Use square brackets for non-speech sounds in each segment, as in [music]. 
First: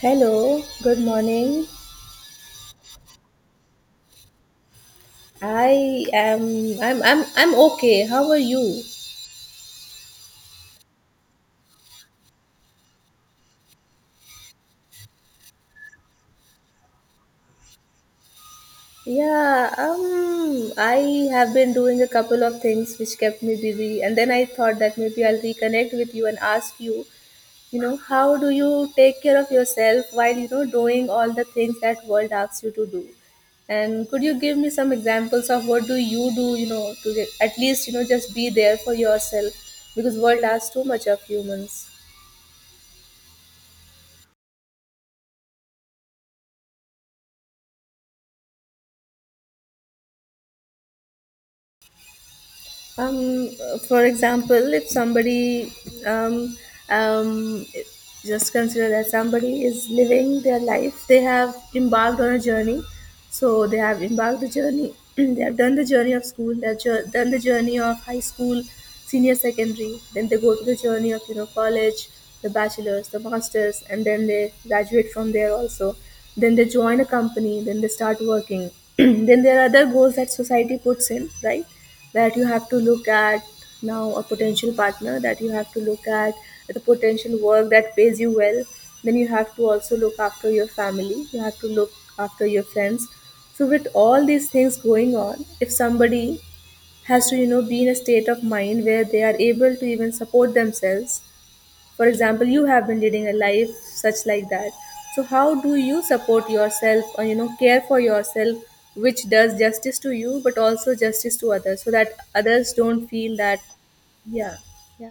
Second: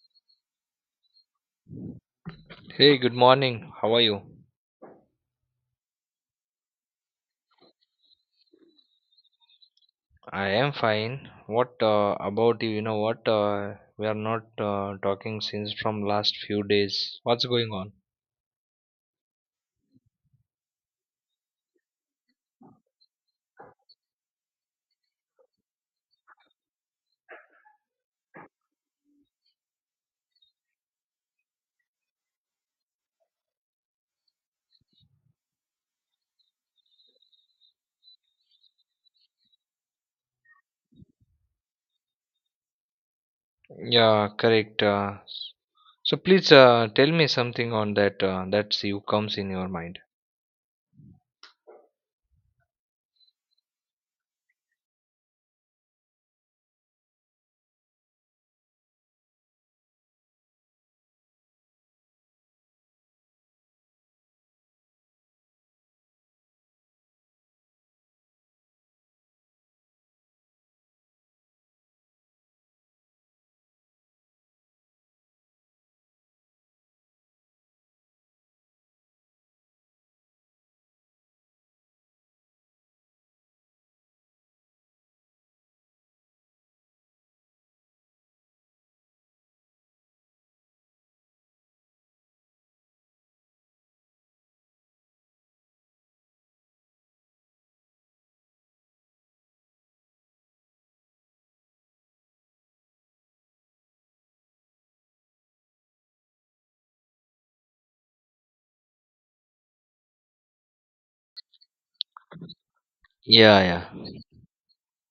Hello, good morning. Hey, good morning. How are you? I am I'm okay. How are you? I am fine. What about you? You know what? We are not talking since from last few days. What's going on? Yeah, I have been doing a couple of things which kept me busy and then I thought that maybe I'll reconnect with you and ask you, you know, how do you take care of yourself while you know doing all the things that world asks you to do? And could you give me some examples of what do, you know, to get, at least, you know, just be there for yourself because world asks too much of humans. Yeah, correct. So please tell me something on that. That's you comes in your mind. Um, for example, if somebody, um, um, just consider that somebody is living their life, they have embarked on a journey. So they have embarked the journey, [clears throat] they have done the journey of school, done the journey of high school, senior secondary, then they go to the journey of, you know, college, the bachelor's, the master's, and then they graduate from there also. Then they join a company, then they start working. [clears throat] Then there are other goals that society puts in, right, that you have to look at now: a potential partner that you have to look at, the potential work that pays you well. Then you have to also look after your family, you have to look after your friends. So with all these things going on, if somebody has to, you know, be in a state of mind where they are able to even support themselves. For example, you have been leading a life such like that. So how do you support yourself or you know care for yourself, which does justice to you but also justice to others, so that others don't feel that. Yeah, yeah. Yeah, yeah.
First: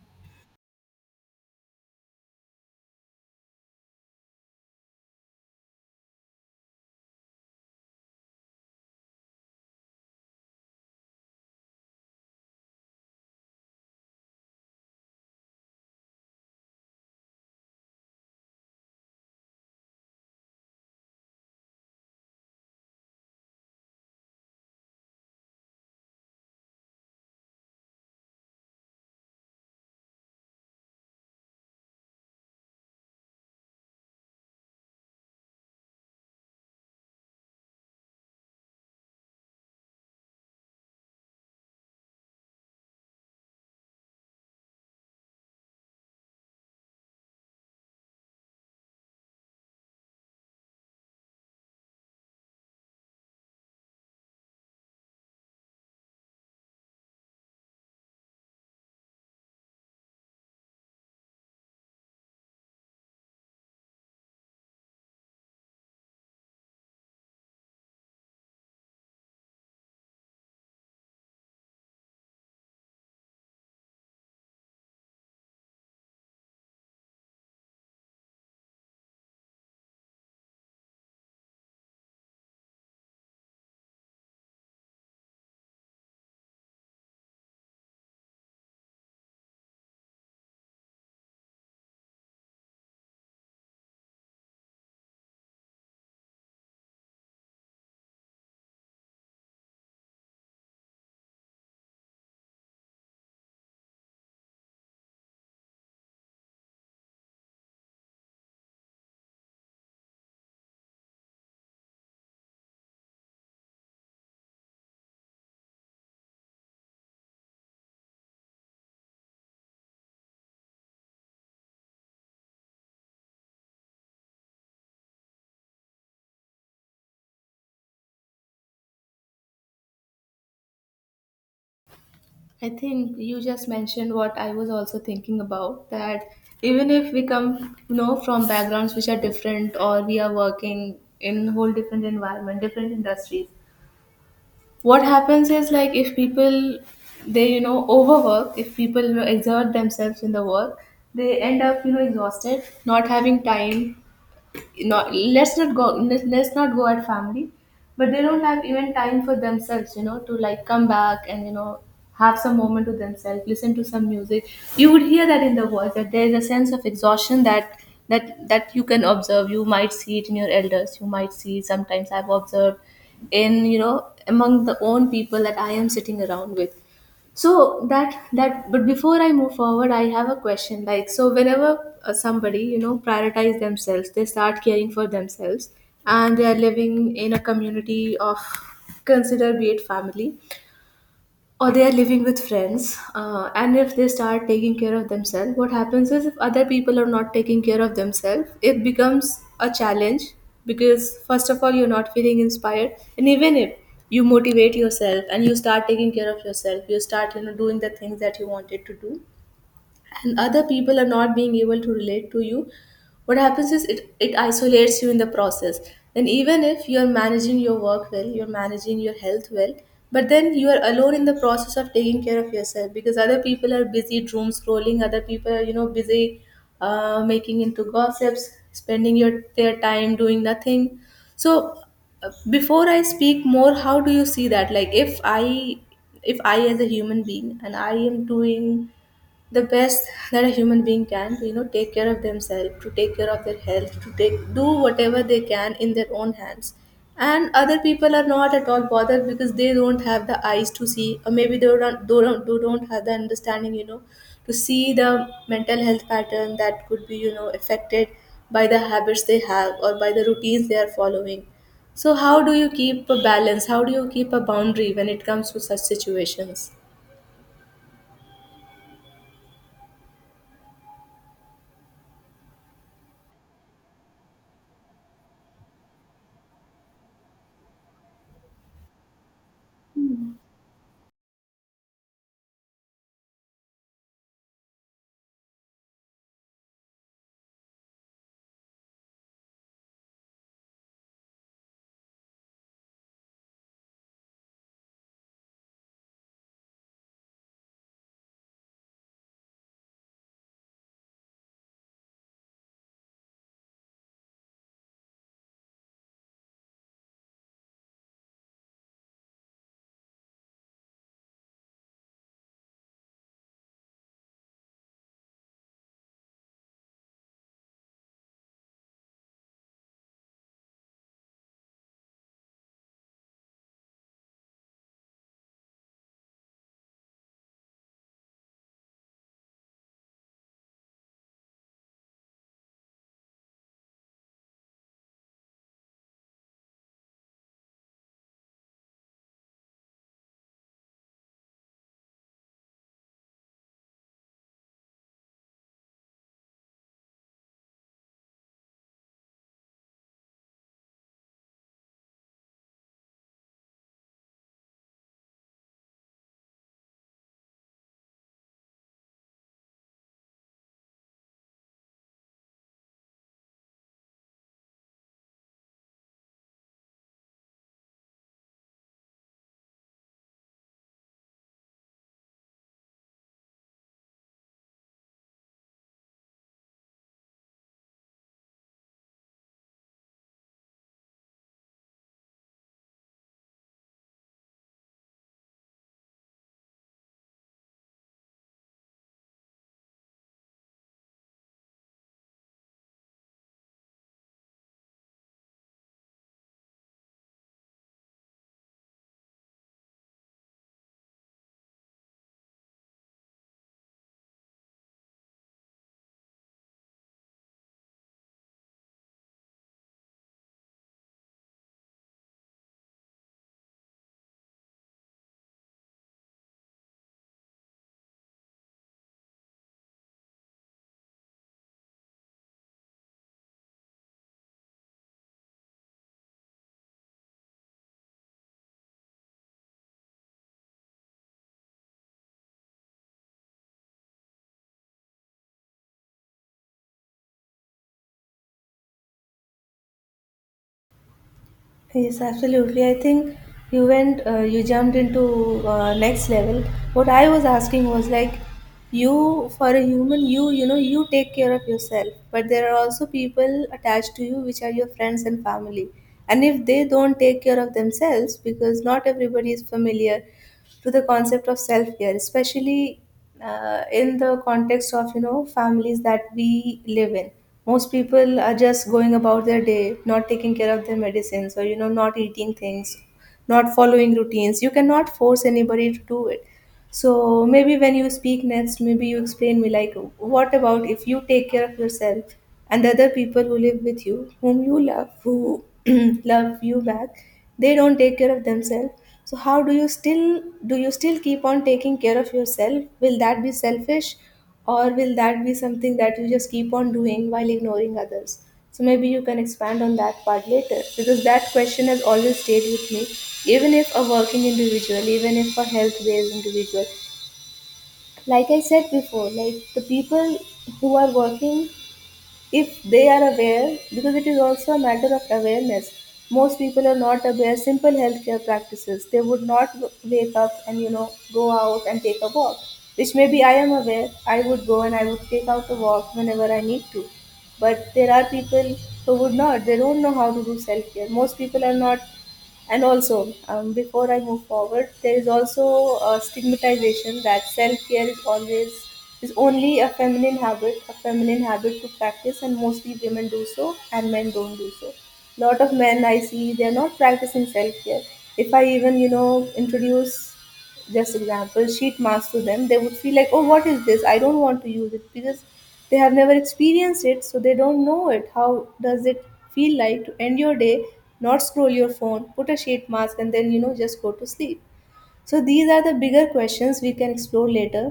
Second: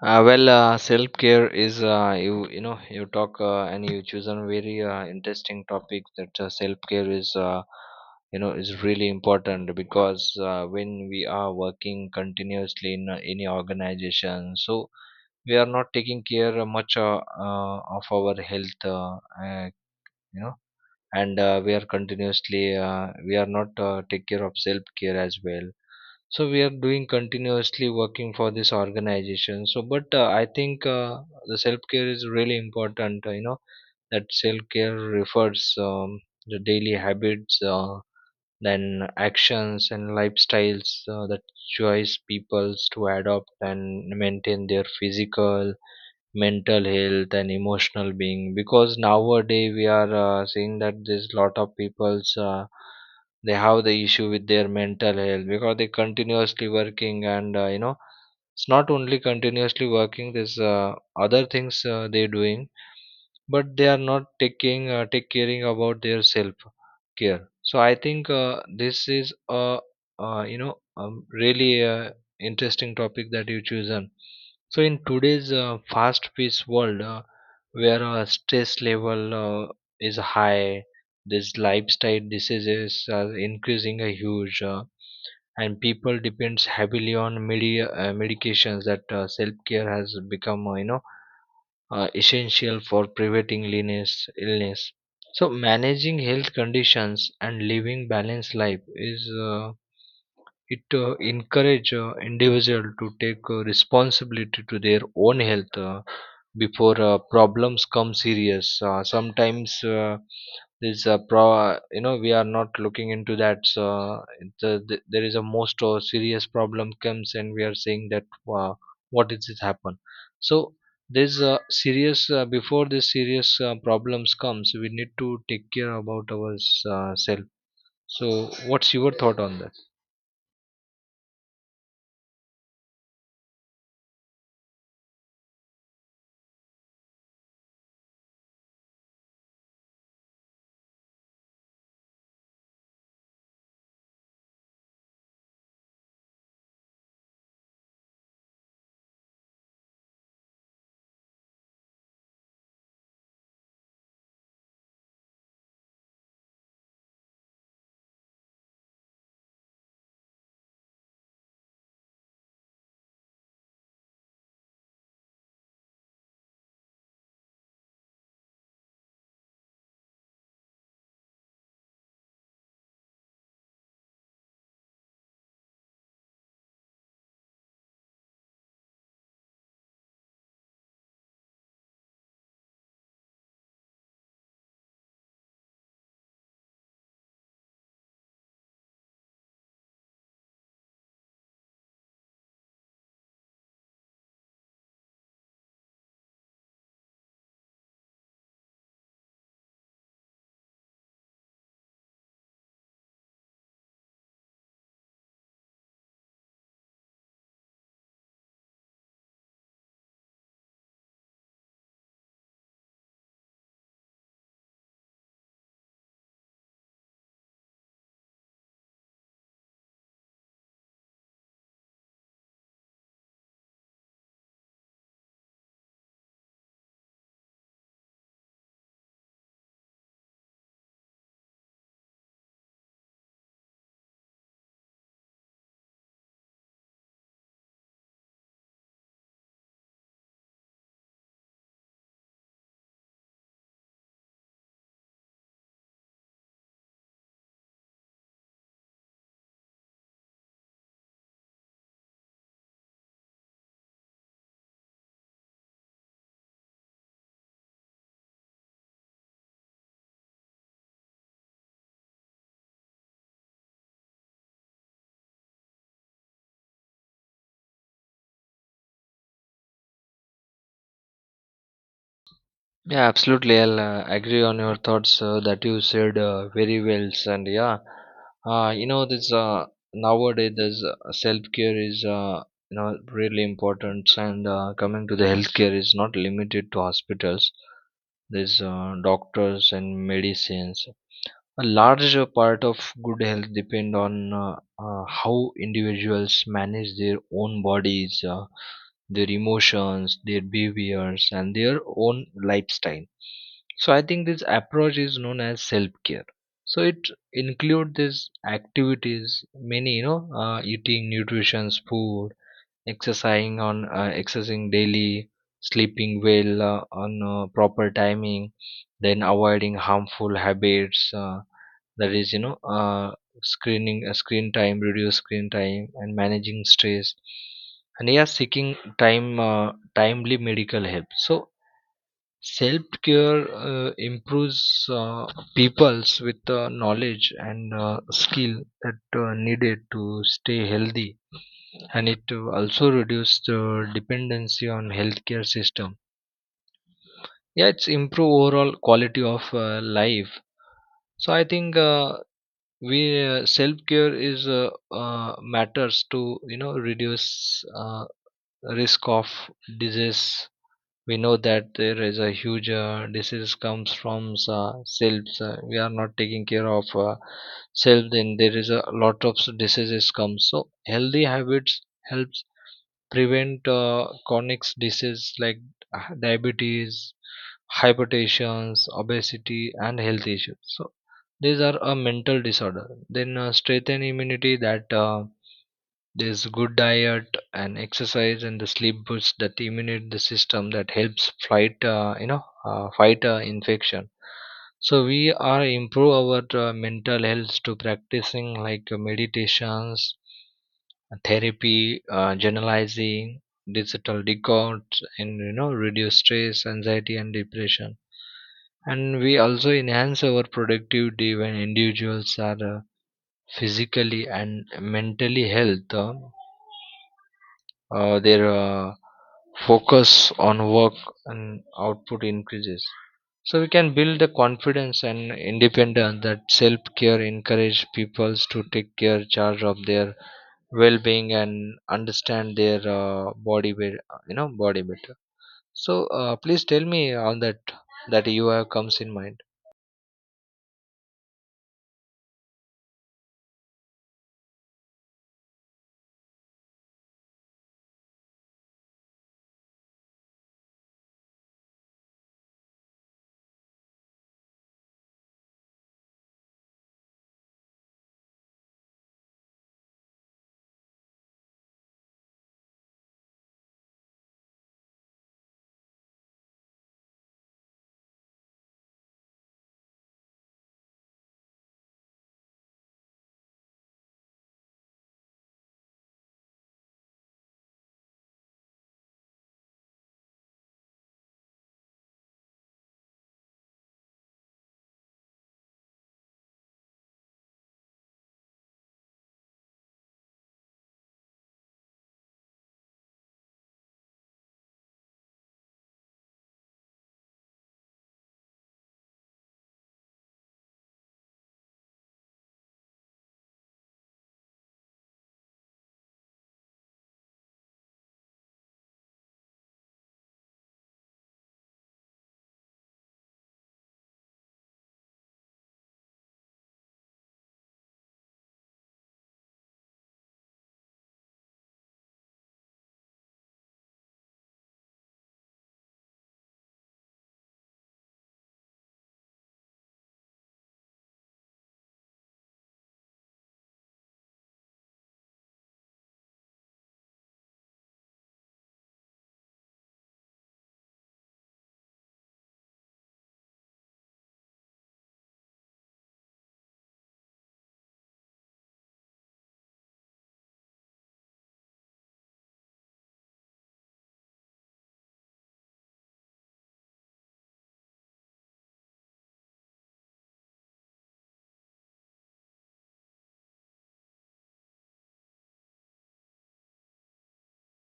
Well, self care is you you know you talk and you choose a very interesting topic that self care is is really important because when we are working continuously in any organization, so we are not taking care much of our health, uh, you know, and we are continuously we are not take care of self care as well, so we are doing continuously working for this organization. So, but I think the self care is really important. You know that self care refers the daily habits, then actions and lifestyles that choice peoples to adopt and maintain their physical, mental health and emotional being, because nowadays we are seeing that there's lot of people's they have the issue with their mental health because they continuously working, and it's not only continuously working, there's other things they're doing, but they are not taking take caring about their self care. So I think this is a really interesting topic that you chosen. So in today's fast-paced world, where stress level is high, this lifestyle diseases are increasing a huge, and people depends heavily on media medications. That self-care has become, essential for preventing illness. So managing health conditions and living balanced life is it encourage individual to take responsibility to their own health before problems come serious. Sometimes this pro you know we are not looking into that. So there is a most serious problem comes, and we are saying that uh, what is it happen. So this serious before this serious problems comes, we need to take care about our self. So what's your thought on that? I think you just mentioned what I was also thinking about, that even if we come, you know, from backgrounds which are different or we are working in whole different environment, different industries, what happens is like if people, they you know overwork, if people you know exert themselves in the work, they end up you know exhausted, not having time. Not, let's not go, let's not go at family, but they don't have even time for themselves, you know, to like come back and you know have some moment to themselves, listen to some music. You would hear that in the voice, that there is a sense of exhaustion, that you can observe. You might see it in your elders, you might see sometimes I've observed in you know among the own people that I am sitting around with. So that that but before I move forward, I have a question, like so whenever somebody you know prioritize themselves, they start caring for themselves, and they are living in a community of, consider, be it family or they are living with friends, and if they start taking care of themselves, what happens is if other people are not taking care of themselves, it becomes a challenge. Because first of all you're not feeling inspired, and even if you motivate yourself and you start taking care of yourself, you start you know doing the things that you wanted to do, and other people are not being able to relate to you, what happens is it isolates you in the process. Then even if you're managing your work well, you're managing your health well, but then you are alone in the process of taking care of yourself because other people are busy doom scrolling, other people are you know busy making into gossips, spending your their time doing nothing. So before I speak more, how do you see that, like if I as a human being and I am doing the best that a human being can to you know take care of themselves, to take care of their health, to take do whatever they can in their own hands, and other people are not at all bothered because they don't have the eyes to see, or maybe they don't have the understanding, you know, to see the mental health pattern that could be you know affected by the habits they have or by the routines they are following. So how do you keep a balance, how do you keep a boundary when it comes to such situations? Yeah, absolutely. I'll agree on your thoughts that you said very well. And yeah, this nowadays this self care is really important. And coming to the healthcare is not limited to hospitals. There's doctors and medicines. A larger part of good health depend on how individuals manage their own bodies, their emotions, their behaviors, and their own lifestyle. So I think this approach is known as self-care. So it include these activities, many eating nutritious food, exercising daily, sleeping well on proper timing, then avoiding harmful habits. That is, screen time, reduce screen time, and managing stress. And yeah, seeking timely medical help. So self care improves peoples with the knowledge and skill that needed to stay healthy, and it also reduces the dependency on healthcare system. Yeah, it's improve overall quality of life. So I think we self care is matters to you know reduce risk of disease. We know that there is a huge disease comes from selves we are not taking care of self, then there is a lot of diseases come. So healthy habits helps prevent chronic diseases like diabetes, hypertension, obesity and health issues, so these are a mental disorder. Then strengthen immunity, that there's good diet and exercise and the sleep boosts that immunity, the system that helps fight fight infection. So we are improve our mental health to practicing like meditations, therapy, journalizing, digital detox, and you know reduce stress, anxiety, and depression. And we also enhance our productivity when individuals are physically and mentally health. Their Focus on work and output increases, so we can build the confidence and independence that self care encourage people to take care charge of their well being and understand their body better. So please tell me on that that you have comes in mind. Yes, absolutely. I think you went, you jumped into next level. What I was asking was like, you, for a human, you know, you take care of yourself, but there are also people attached to you, which are your friends and family. And if they don't take care of themselves, because not everybody is familiar to the concept of self-care, especially in the context of you know families that we live in. Most people are just going about their day, not taking care of their medicines, or you know, not eating things, not following routines. You cannot force anybody to do it. So maybe when you speak next, maybe you explain me like, what about if you take care of yourself and the other people who live with you, whom you love, who [clears throat] love you back, they don't take care of themselves. So how do you still, do you still keep on taking care of yourself? Will that be selfish or will that be something that you just keep on doing while ignoring others? So maybe you can expand on that part later because that question has always stayed with me, even if a working individual, even if a health based individual. Like I said before, like the people who are working, if they are aware, because it is also a matter of awareness. Most people are not aware simple healthcare practices. They would not wake up and you know go out and take a walk, which maybe I am aware, I would go and I would take out a walk whenever I need to. But there are people who would not, they don't know how to do self care. Most people are not. And also, before I move forward, there is also a stigmatization that self-care is always, is only a feminine habit to practice, and mostly women do so and men don't do so. Lot of men I see they're not practicing self-care. If I even you know introduce just example sheet mask to them, they would feel like, oh, what is this, I don't want to use it, because they have never experienced it, so they don't know it, how does it feel like to end your day, not scroll your phone, put a sheet mask and then you know just go to sleep. So these are the bigger questions we can explore later.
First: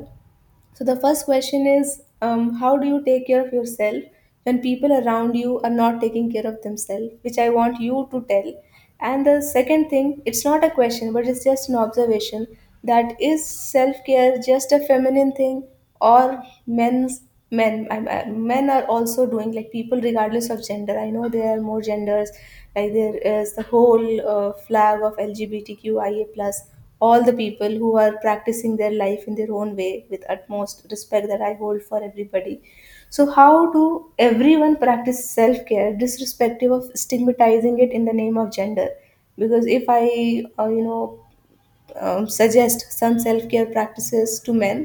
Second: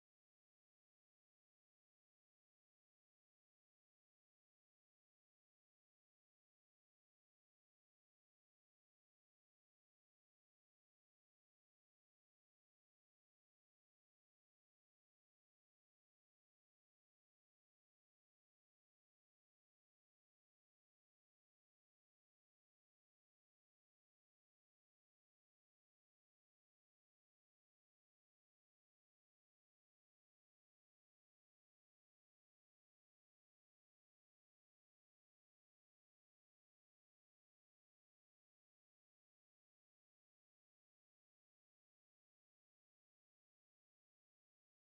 So the first question is, how do you take care of yourself when people around you are not taking care of themselves, which I want you to tell. And the second thing, it's not a question, but it's just an observation, that is self-care just a feminine thing or men's, men are also doing, like people regardless of gender, I know there are more genders, like there is the whole flag of LGBTQIA plus, all the people who are practicing their life in their own way with utmost respect that I hold for everybody. So, how do everyone practice self care, disrespective of stigmatizing it in the name of gender? Because if I, you know, suggest some self-care practices to men,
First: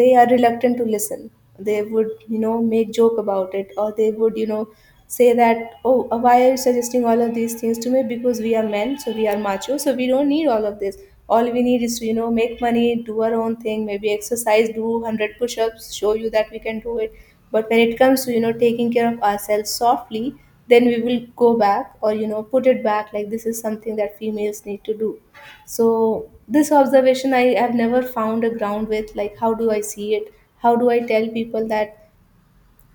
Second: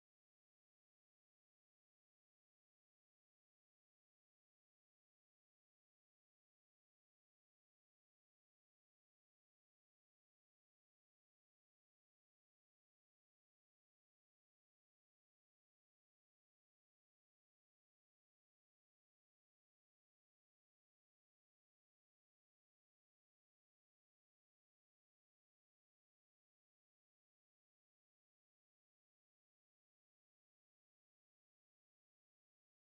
they are reluctant to listen. They would you know make joke about it, or they would you know say that, oh, why are you suggesting all of these things to me, because we are men, so we are macho, so we don't need all of this. All we need is to you know make money, do our own thing, maybe exercise, do 100 push-ups, show you that we can do it. But when it comes to you know taking care of ourselves softly, then we will go back or you know put it back like this is something that females need to do. So this observation I have never found a ground with, like how do I see it? How do I tell people that,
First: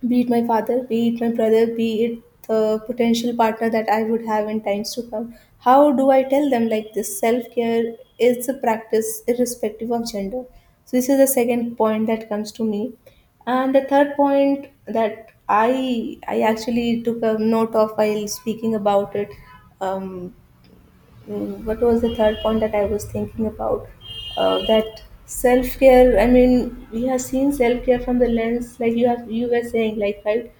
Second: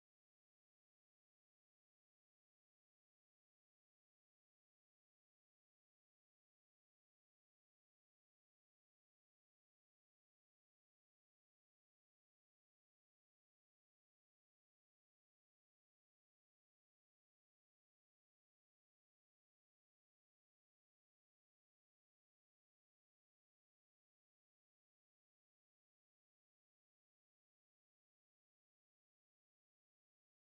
be it my father, be it my brother, be it the potential partner that I would have in times to come, how do I tell them like this self care is a practice irrespective of gender? So this is the second point that comes to me. And the third point that I actually took a note of while speaking about it, um, mm, what was the third point that I was thinking about? That self care. I mean, we have seen self care from the lens, like you were saying, like, right,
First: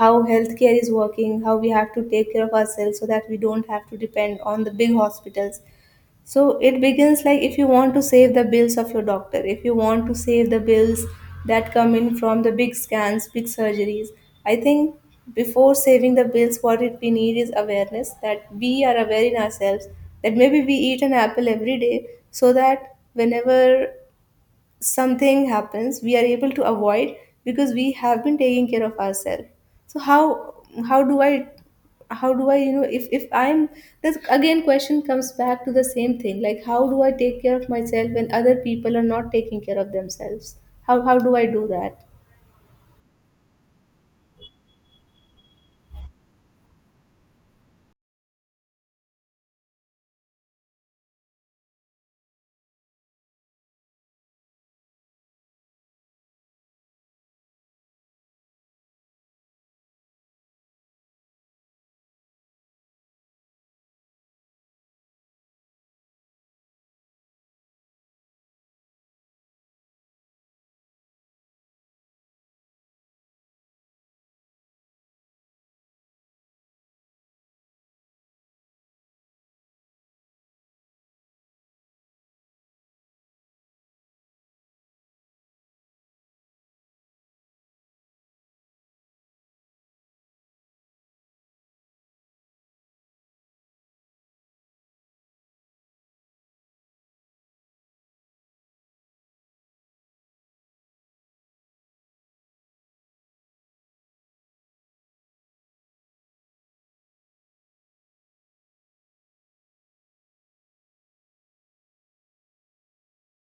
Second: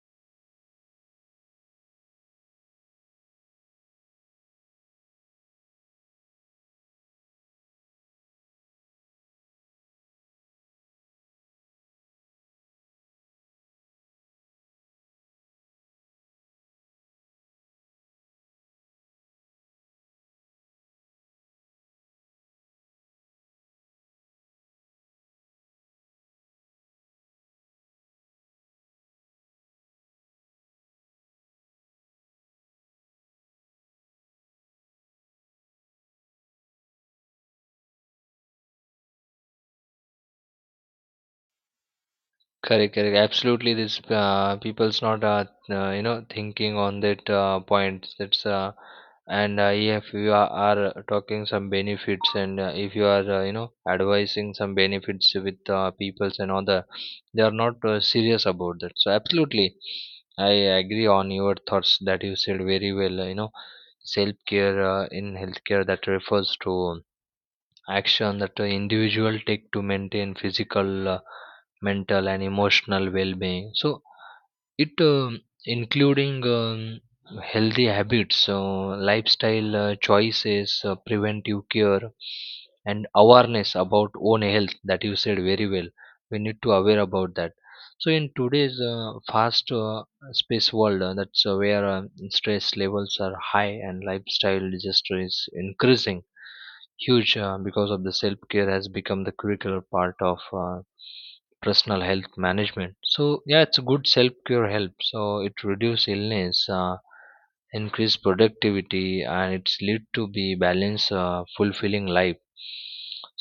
how healthcare is working, how we have to take care of ourselves so that we don't have to depend on the big hospitals, so it begins like, if you want to save the bills of your doctor, if you want to save the bills that come in from the big scans, big surgeries. I think before saving the bills, what it we need is awareness, that we are aware in ourselves, that maybe we eat an apple every day so that whenever something happens we are able to avoid because we have been taking care of ourselves. So how do i how do I, if I'm, this again question comes back to the same thing, like, how do I take care of myself when other people are not taking care of themselves? How do I do that? Correct, correct. Absolutely, this people's not you know thinking on that point. That's And if you are talking some benefits, and if you are you know advising some benefits with peoples and other, they are not serious about that. So absolutely, I agree on your thoughts that you said very well. You know, self care in healthcare that refers to action that an individual take to maintain physical mental and emotional well-being. So it including healthy habits, lifestyle choices, preventive care and awareness about own health, that you said very well, we need to aware about that. So in today's fast space world that's where stress levels are high and lifestyle disaster is increasing huge, because of the self care has become the curricular part of personal health management. So yeah, it's a good self care help, so it reduce illness, increase productivity, and it's lead to be balance fulfilling life.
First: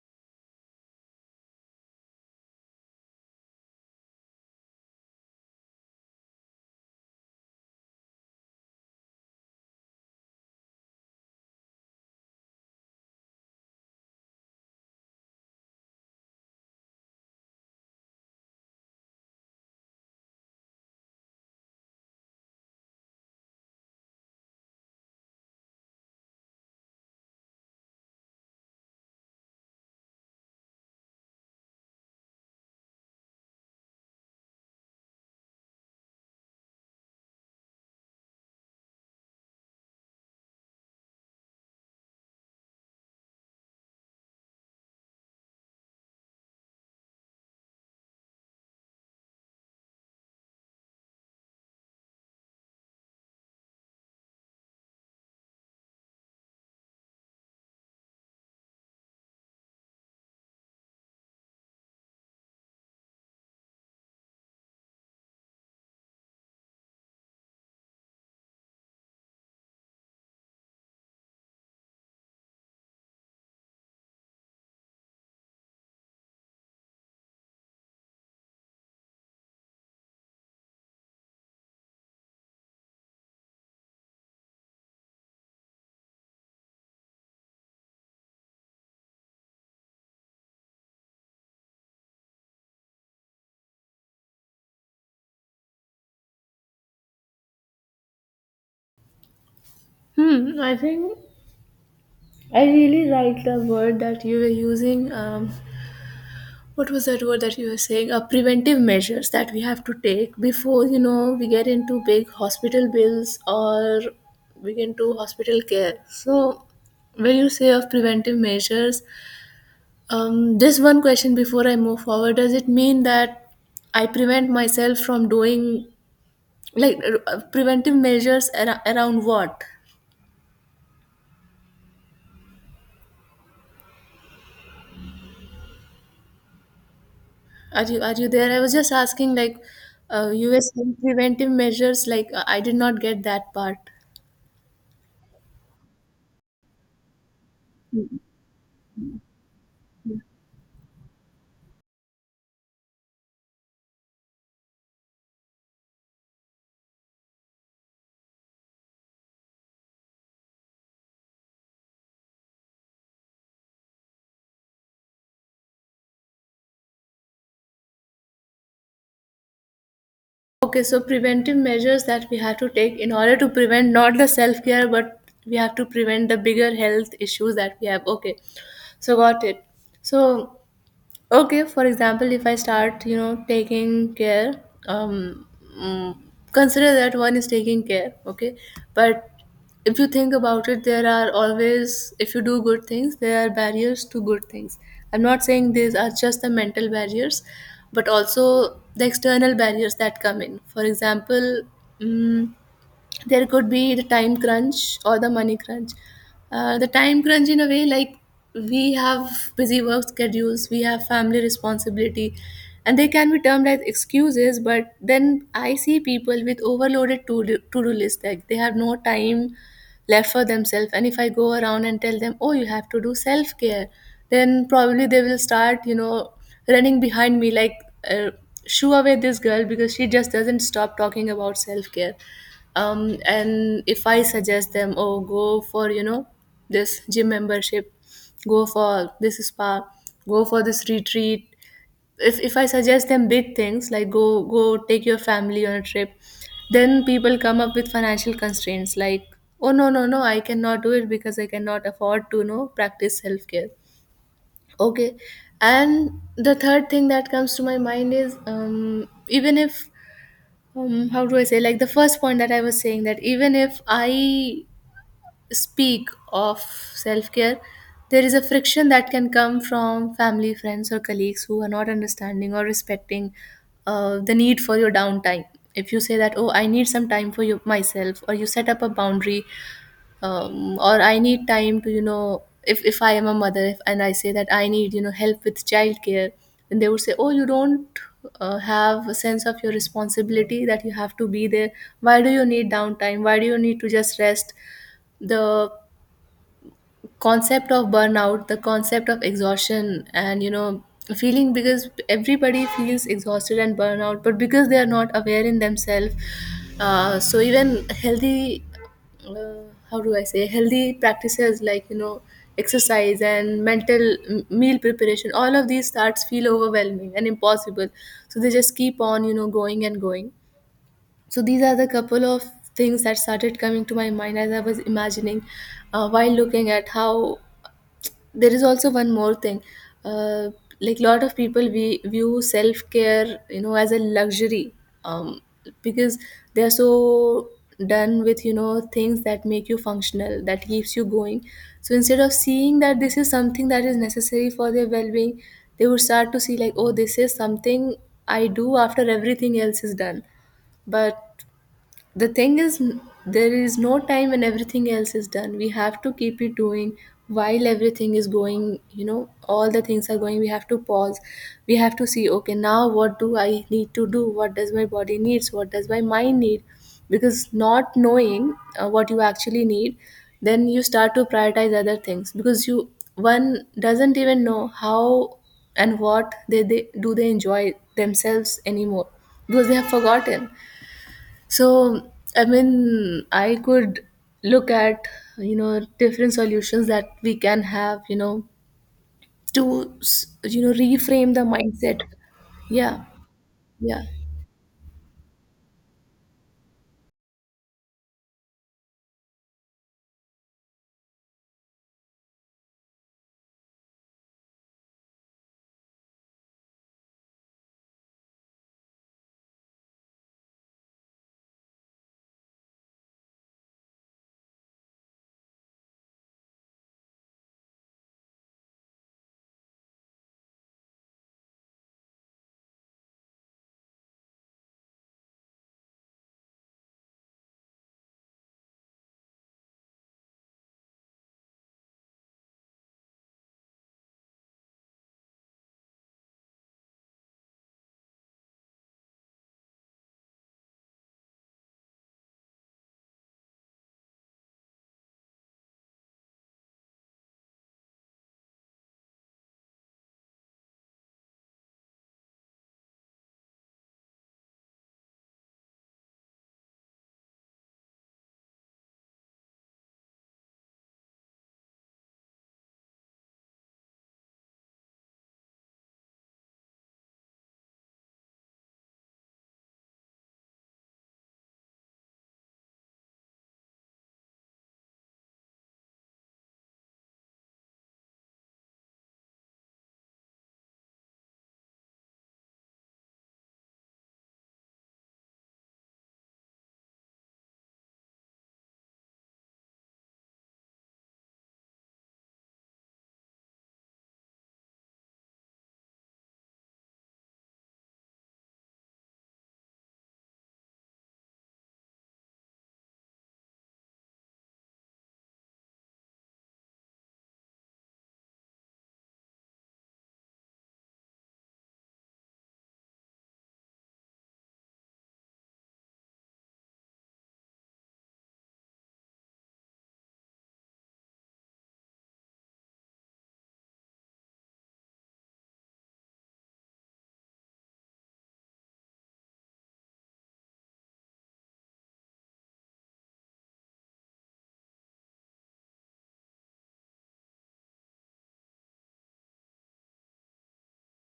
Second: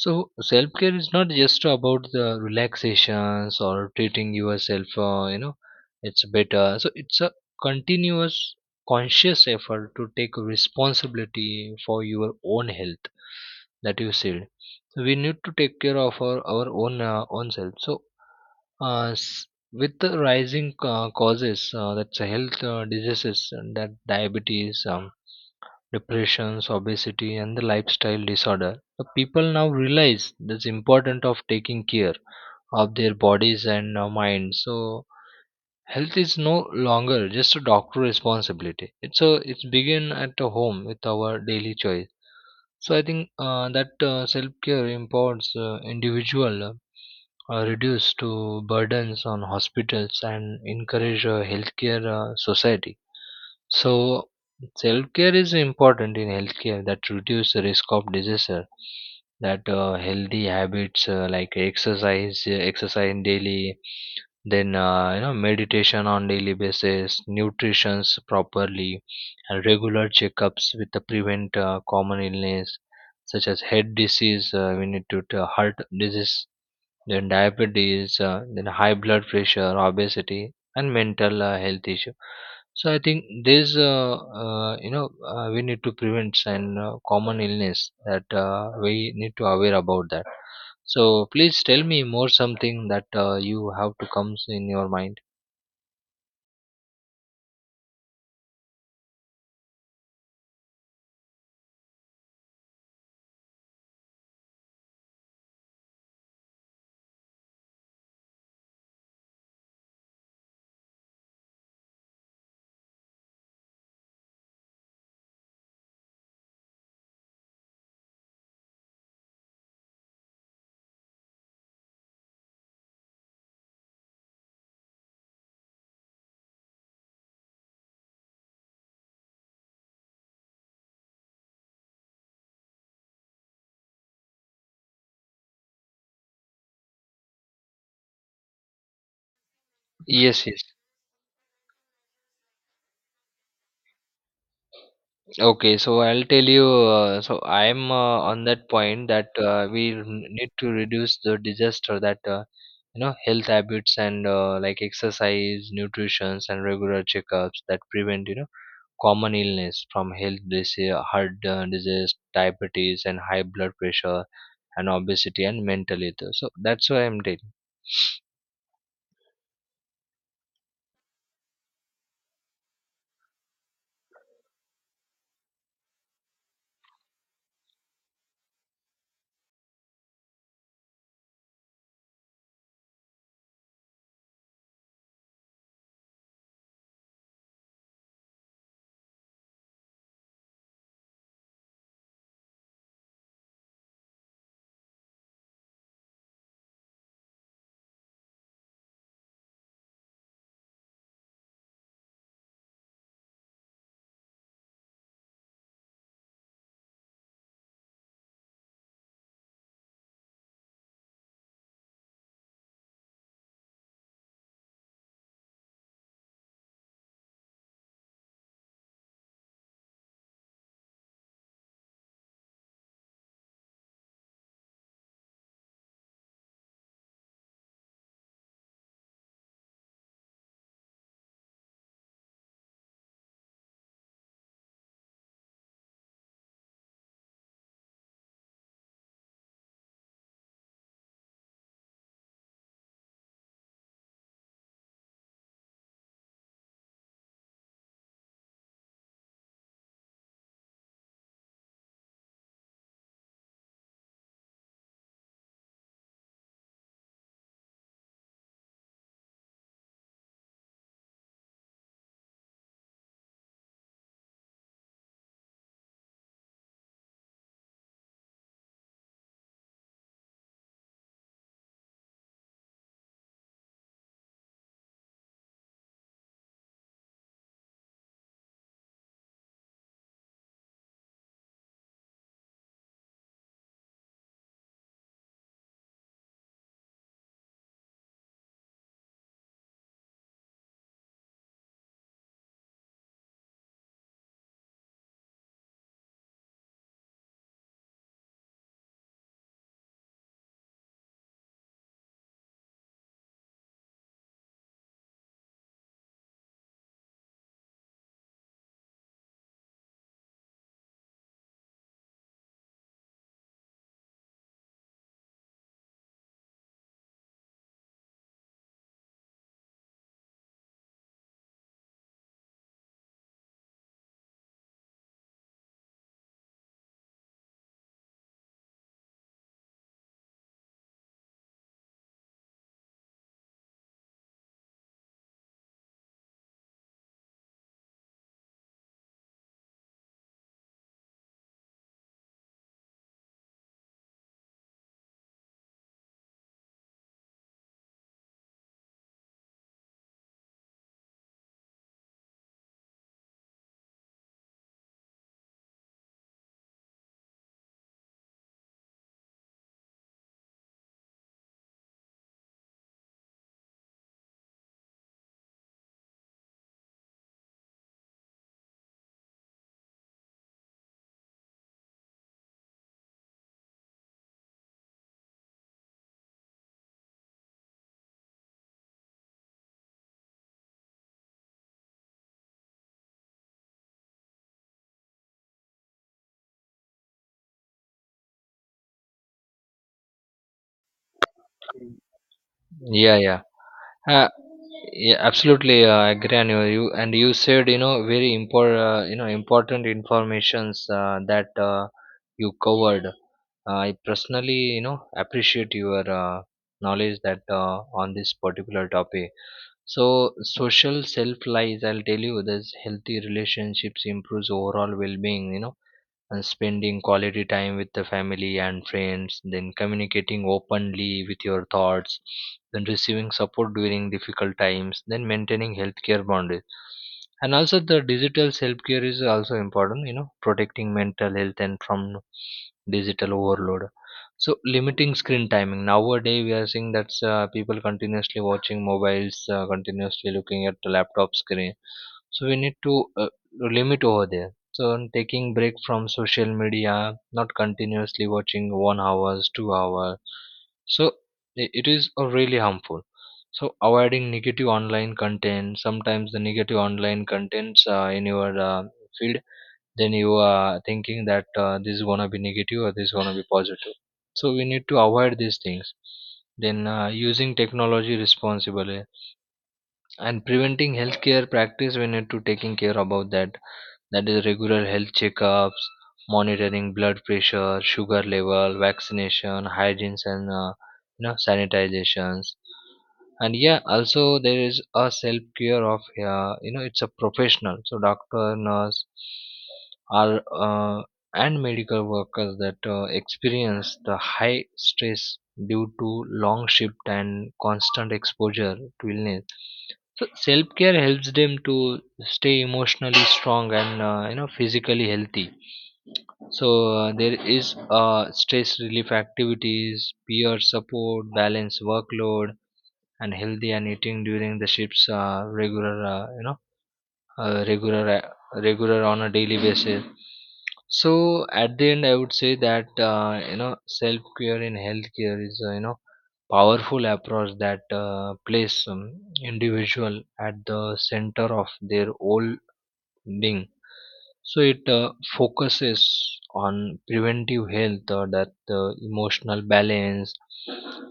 So self care is not just about the relaxations or treating yourself, it's better, so it's a continuous conscious effort to take responsibility for your own health, that you said. So we need to take care of our own own self. So uh, s- with the rising causes that's health diseases, and that diabetes, depressions, obesity and the lifestyle disorder, the people now realize this importance of taking care of their bodies and minds. So health is no longer just a doctor responsibility. It's begin at the home with our daily choice. So I think that self care empowers individual, reduce to burdens on hospitals and encourage a healthcare society. So self-care is important in healthcare that reduce the risk of disaster. That healthy habits like exercise, exercise daily, then you know meditation on daily basis, nutrition's properly, and regular checkups with the prevent common illness such as head disease. We need To heart disease, then diabetes, then high blood pressure, obesity, and mental health issue. So I think these, we need to prevent and common illness, that we need to aware about that. So please tell me more something that you have to comes in your mind. Hmm, I think I really like the word that you were using. What was that word that you were saying? Preventive measures that we have to take before, we get into big hospital bills, or we get into hospital care. So when you say of preventive measures, this one question before I move forward, does it mean that I prevent myself from doing, like, preventive measures around what? Are you there? I was just asking, like, Yes, you were yes. saying preventive measures. Like, I did not get that part. Okay, so I'll tell you. So I'm on that point that we need to reduce the disaster that you know health habits and like exercise, nutrition, and regular checkups that prevent you know common illness from health disease, heart disease, diabetes, and high blood pressure, and obesity and mental health. So that's what I'm telling. Okay, so preventive measures that we have to take in order to prevent not the self care, but we have to prevent the bigger health issues that we have. Okay, so got it. So Okay, for example, if I start, taking care, um, mm, consider that one is taking care, okay? But if you think about it, there are always, if you do good things, there are barriers to good things. I'm not saying these are just the mental barriers, but also the external barriers that come in. For example, mm there could be the time crunch or the money crunch. The time crunch, in a way, like, we have busy work schedules, we have family responsibility, and they can be termed as excuses. But then I see people with overloaded to do list, like they have no time left for themselves. And if I go around and tell them, "Oh, you have to do self care," then probably they will start, you know, running behind me, like, uh, shoo away this girl because she just doesn't stop talking about self care. And if I suggest them, "Oh, go for, this gym membership, go for this spa, go for this retreat." If, I suggest them big things, like, "Go, take your family on a trip," then people come up with financial constraints, like, "Oh, no, no, no, I cannot do it because I cannot afford to, practice self-care." Okay. And the third thing that comes to my mind is, even if, how do I say, like the first point that I was saying, that even if I speak of self care, there is a friction that can come from family, friends, or colleagues who are not understanding or respecting the need for your downtime. If you say that, "Oh, I need some time for you, myself," or you set up a boundary, or I need time to, you know, if I am a mother, if, and I say that I need, you know, help with childcare, then they would say, "Oh, you don't have a sense of your responsibility that you have to be there. Why do you need downtime? Why do you need to just rest?" The concept of burnout, the concept of exhaustion and, you know, feeling, because everybody feels exhausted and burnout, but because they are not aware in themselves. So even healthy, uh, how do I say, healthy practices, like, you know, exercise and mental meal preparation, all of these starts feel overwhelming and impossible, so they just keep on, you know, going and going. So these are the couple of things that started coming to my mind as I was imagining, while looking at how. There is also one more thing, uh, like, lot of people, we view self-care, you know, as a luxury, um, because they are so done with, you know, things that make you functional, that keeps you going. So instead of seeing that this is something that is necessary for their well-being, they would start to see like, "Oh, this is something I do after everything else is done." But the thing is, there is no time when everything else is done, we have to keep it doing. While everything is going, you know, all the things are going, we have to pause, we have to see, okay, now what do I need to do? What does my body needs, what does my mind need? Because not knowing what you actually need, then you start to prioritize other things because you, one doesn't even know how and what they do, they enjoy themselves anymore, because they have forgotten. So, I mean, I could look at, you know, different solutions that we can have, you know, to, you know, reframe the mindset. Yeah, Yeah, yeah. yeah. Uh, yeah, absolutely. I agree on you. And you said you know very important you know important informations that you covered. I personally you know appreciate your knowledge that on this particular topic. So social self lies. I'll tell you, this healthy relationships improves overall well being. You know spending quality time with the family and friends, then communicating openly with your thoughts, then receiving support during difficult times, then maintaining healthcare boundaries. And also the digital self-care is also important, you know, protecting mental health and from digital overload. So limiting screen timing. Nowadays we are seeing that people continuously watching mobiles, continuously looking at the laptop screen. So we need to limit over there. So I'm taking break from social media, not continuously watching 1 hours, 2 hours. So it is really harmful. So avoiding negative online content. Sometimes the negative online contents in your field, then you are thinking that this is gonna be negative or this is gonna be positive. So we need to avoid these things. Then using technology responsibly and preventing healthcare practice, we need to taking care about that, that is regular health checkups, monitoring blood pressure, sugar level, vaccination, hygienes and you know sanitizations. And yeah, also there is a self care of it's a professional, so doctor, nurse are and medical workers that experience the high stress due to long shift and constant exposure to illness. So self care helps them to stay emotionally strong and you know physically healthy. So there is stress relief activities, peer support, balanced workload, and healthy and eating during the ships. Regular regular on a daily basis. So at the end I would say that you know self care in healthcare is you know powerful approach that place individual at the center of their whole being. So it focuses on preventive health or that emotional balance,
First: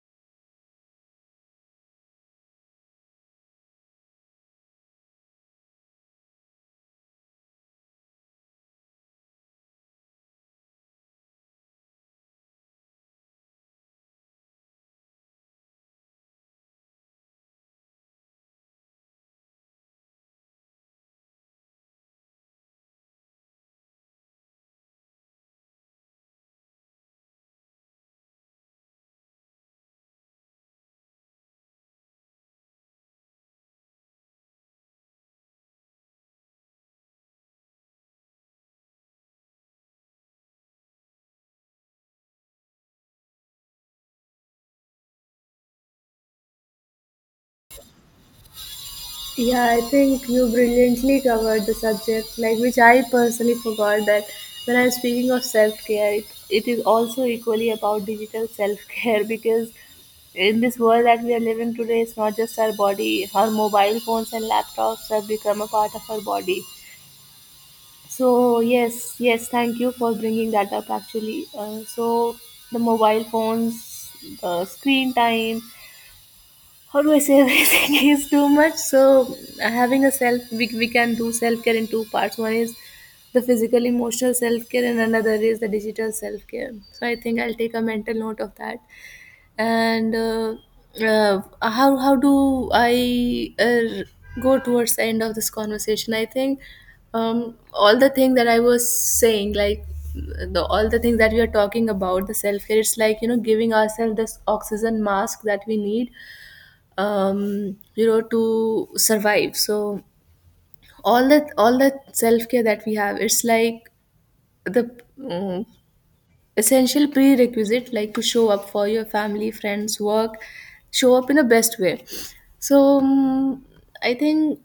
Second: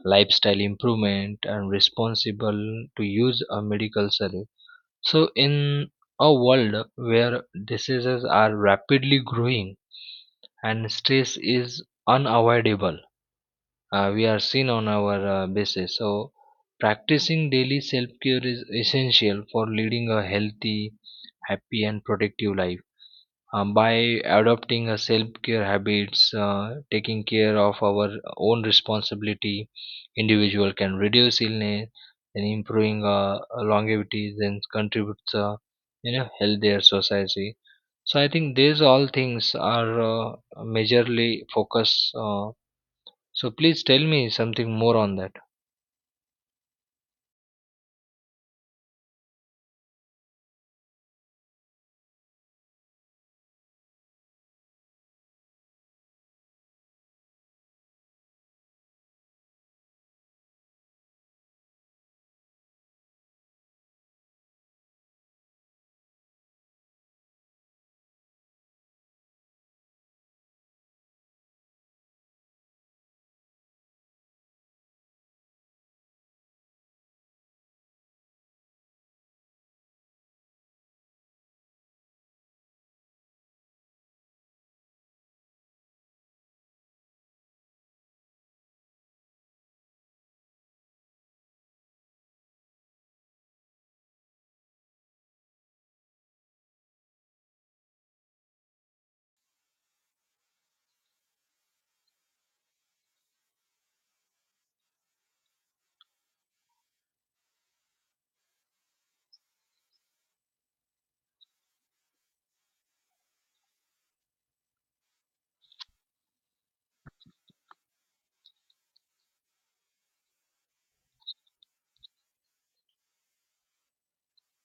lifestyle improvement, and responsible to use a medical service. So, in a world where diseases are rapidly growing and stress is unavoidable, we are seen on our basis. So, practicing daily self care is essential for leading a healthy, happy, and productive life, by adopting a self-care habits, taking care of our own responsibility, individual can reduce illness and improving longevity, then contributes you know healthier society. So I think these all things are majorly focus. So please tell me something more on that. Yeah, I think you brilliantly covered the subject, like, which I personally forgot, that when I'm speaking of self care, it is also equally about digital self care [laughs] because in this world that we are living today, it's not just our body, our mobile phones and laptops have become a part of our body. So yes, yes, thank you for bringing that up, actually. So the mobile phones, the screen time, how do I say, [laughs] everything is too much. So having a self, we can do self care in two parts. One is the physical emotional self care, and another is the digital self care. So I think I'll take a mental note of that. And how do I, go towards the end of this conversation? I think all the thing that I was saying, like, the all the things that we are talking about, the self care, it's like, you know, giving ourselves this oxygen mask that we need, to survive. So all that self care that we have, it's like the, mm, essential prerequisite, like, to show up for your family, friends, work, show up in the best way. So, i think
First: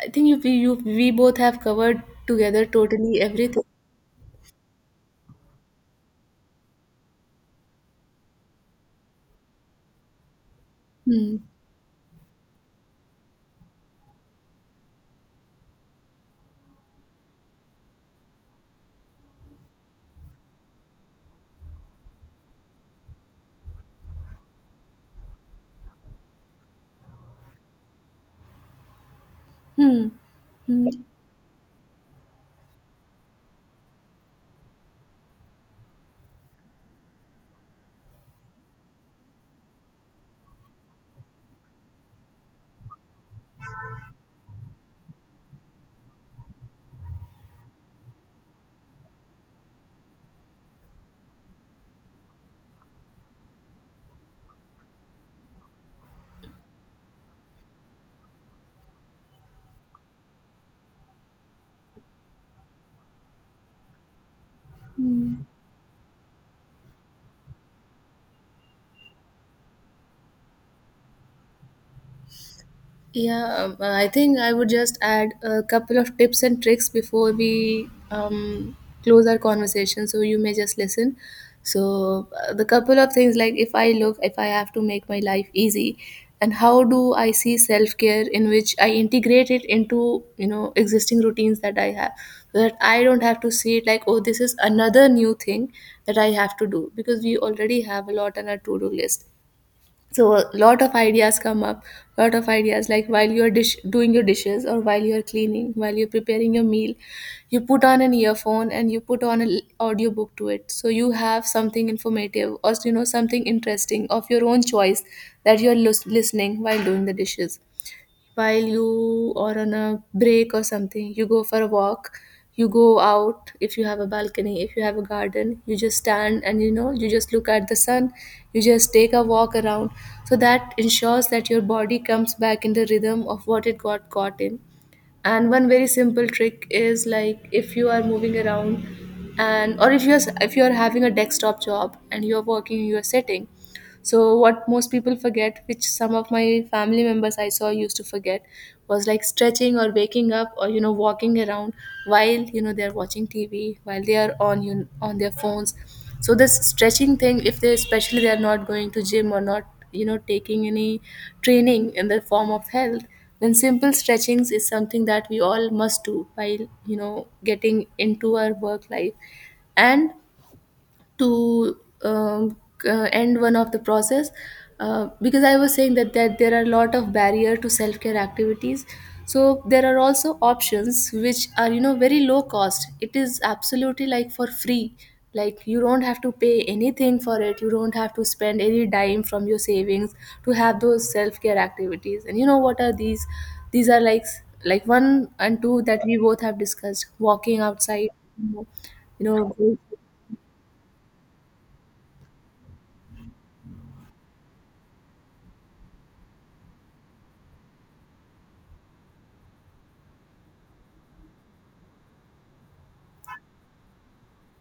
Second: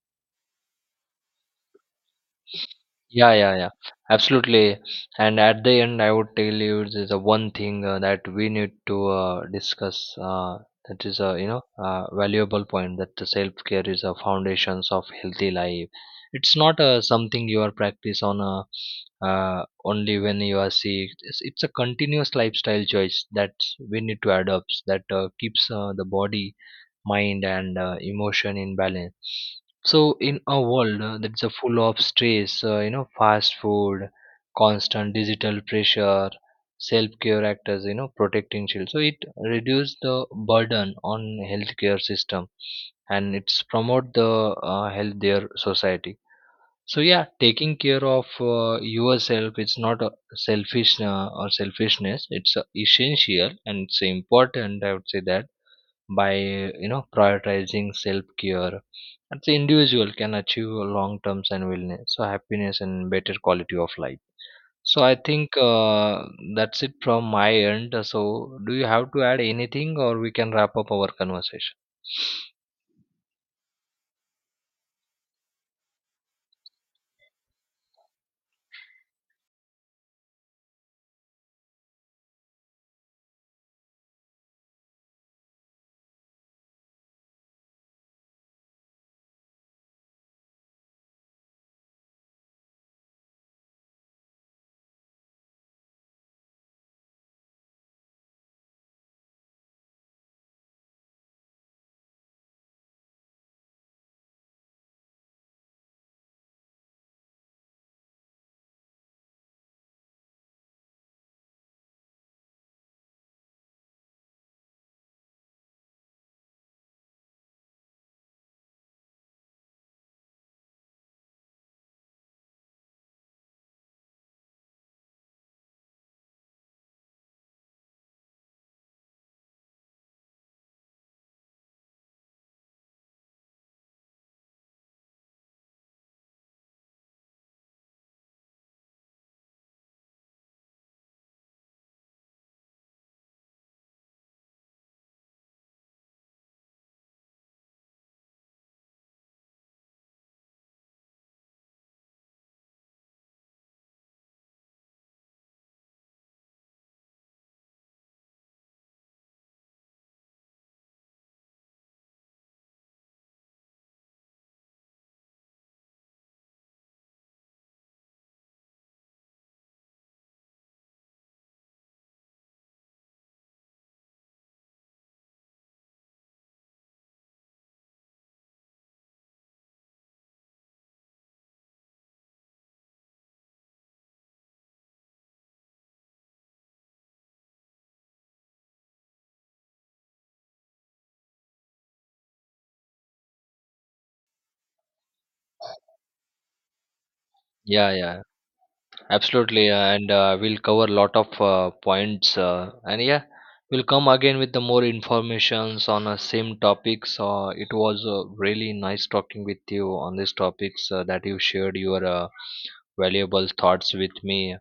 I think we both have covered together totally Yeah, yeah, everything. yeah. Absolutely. And at the end, I would tell you the one thing that we need to discuss. That is a Hmm. you know valuable point, that the self care is a foundations of healthy life. It's not something you are practice on a only when you are sick. It's a continuous lifestyle choice that we need to adopt, that keeps the body, mind and emotion in balance. Hmm. So in a Hmm. world that's full of stress, fast food, constant digital pressure, self-care actors you know protecting children, so it reduce the burden on healthcare system, and it's promote the healthier society. So yeah, taking care of yourself, it's not a selfish or selfishness, it's essential and it's important. I would say that by you know prioritizing self-care, that the individual can achieve a long-term and wellness, so happiness and better quality of life. So I think that's it from my end. So do you have to add anything, or we can wrap up our conversation? Yeah, I think I would just add a couple of tips and tricks before we close our conversation. So you may just listen. So the couple of things, like, if I look, if I have to make my life easy, and how do I see self care, in which I integrate it into, you know, existing routines that I have, so that I don't have to see it like, "Oh, this is another new thing that I have to do," because we already have a lot on our to do list. So a lot of ideas come up, lot of ideas, like, while you're doing your dishes, or while you're cleaning, while you're preparing your meal, you put on an earphone and you put on an audiobook to it, so you have something informative, or, you know, something interesting of your own choice that you're listening while doing the dishes. While you are on a break or something, you go for a walk, you go out, if you have a balcony, if you have a garden, you just stand and, you know, you just look at the sun, you just take a walk around, so that ensures that your body comes back in the rhythm of what it got caught in. And one very simple trick is, like, if you are moving around, and, or if you're, if you're having a desktop job and you're working in your setting. So what most people forget, which some of my family members I saw used to forget, was like stretching or waking up or, you know, walking around while, you know, they're watching TV, while they are on, you on their phones. So this stretching thing, if they, especially they are not going to gym, or not, you know, taking any training in the form of health, then simple stretchings is something that we all must do while, you know, getting into our work life. And to um, end one of the process, because I was saying that, there are a lot of barrier to self-care activities, so there are also options which are, you know, very low cost, it is absolutely, like, for free, like, you don't have to pay anything for it, you don't have to spend any dime from your savings to have those self-care activities. And, you know, what are these? These are like, one and two that we both have discussed, walking Yeah, outside, yeah. you know, Absolutely, and we'll cover a lot of points. And yeah, we'll come again with the more informations on the same topics. It was really nice talking with you on these topics that you shared your valuable thoughts with me.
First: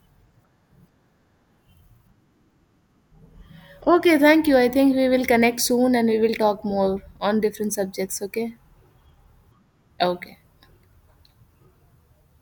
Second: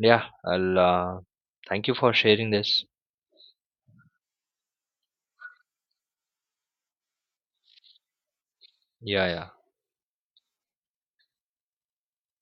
Yeah, I'll thank you for sharing this. Okay, thank you. I think we will connect soon and we will talk more on different subjects, okay? Yeah, yeah. Okay.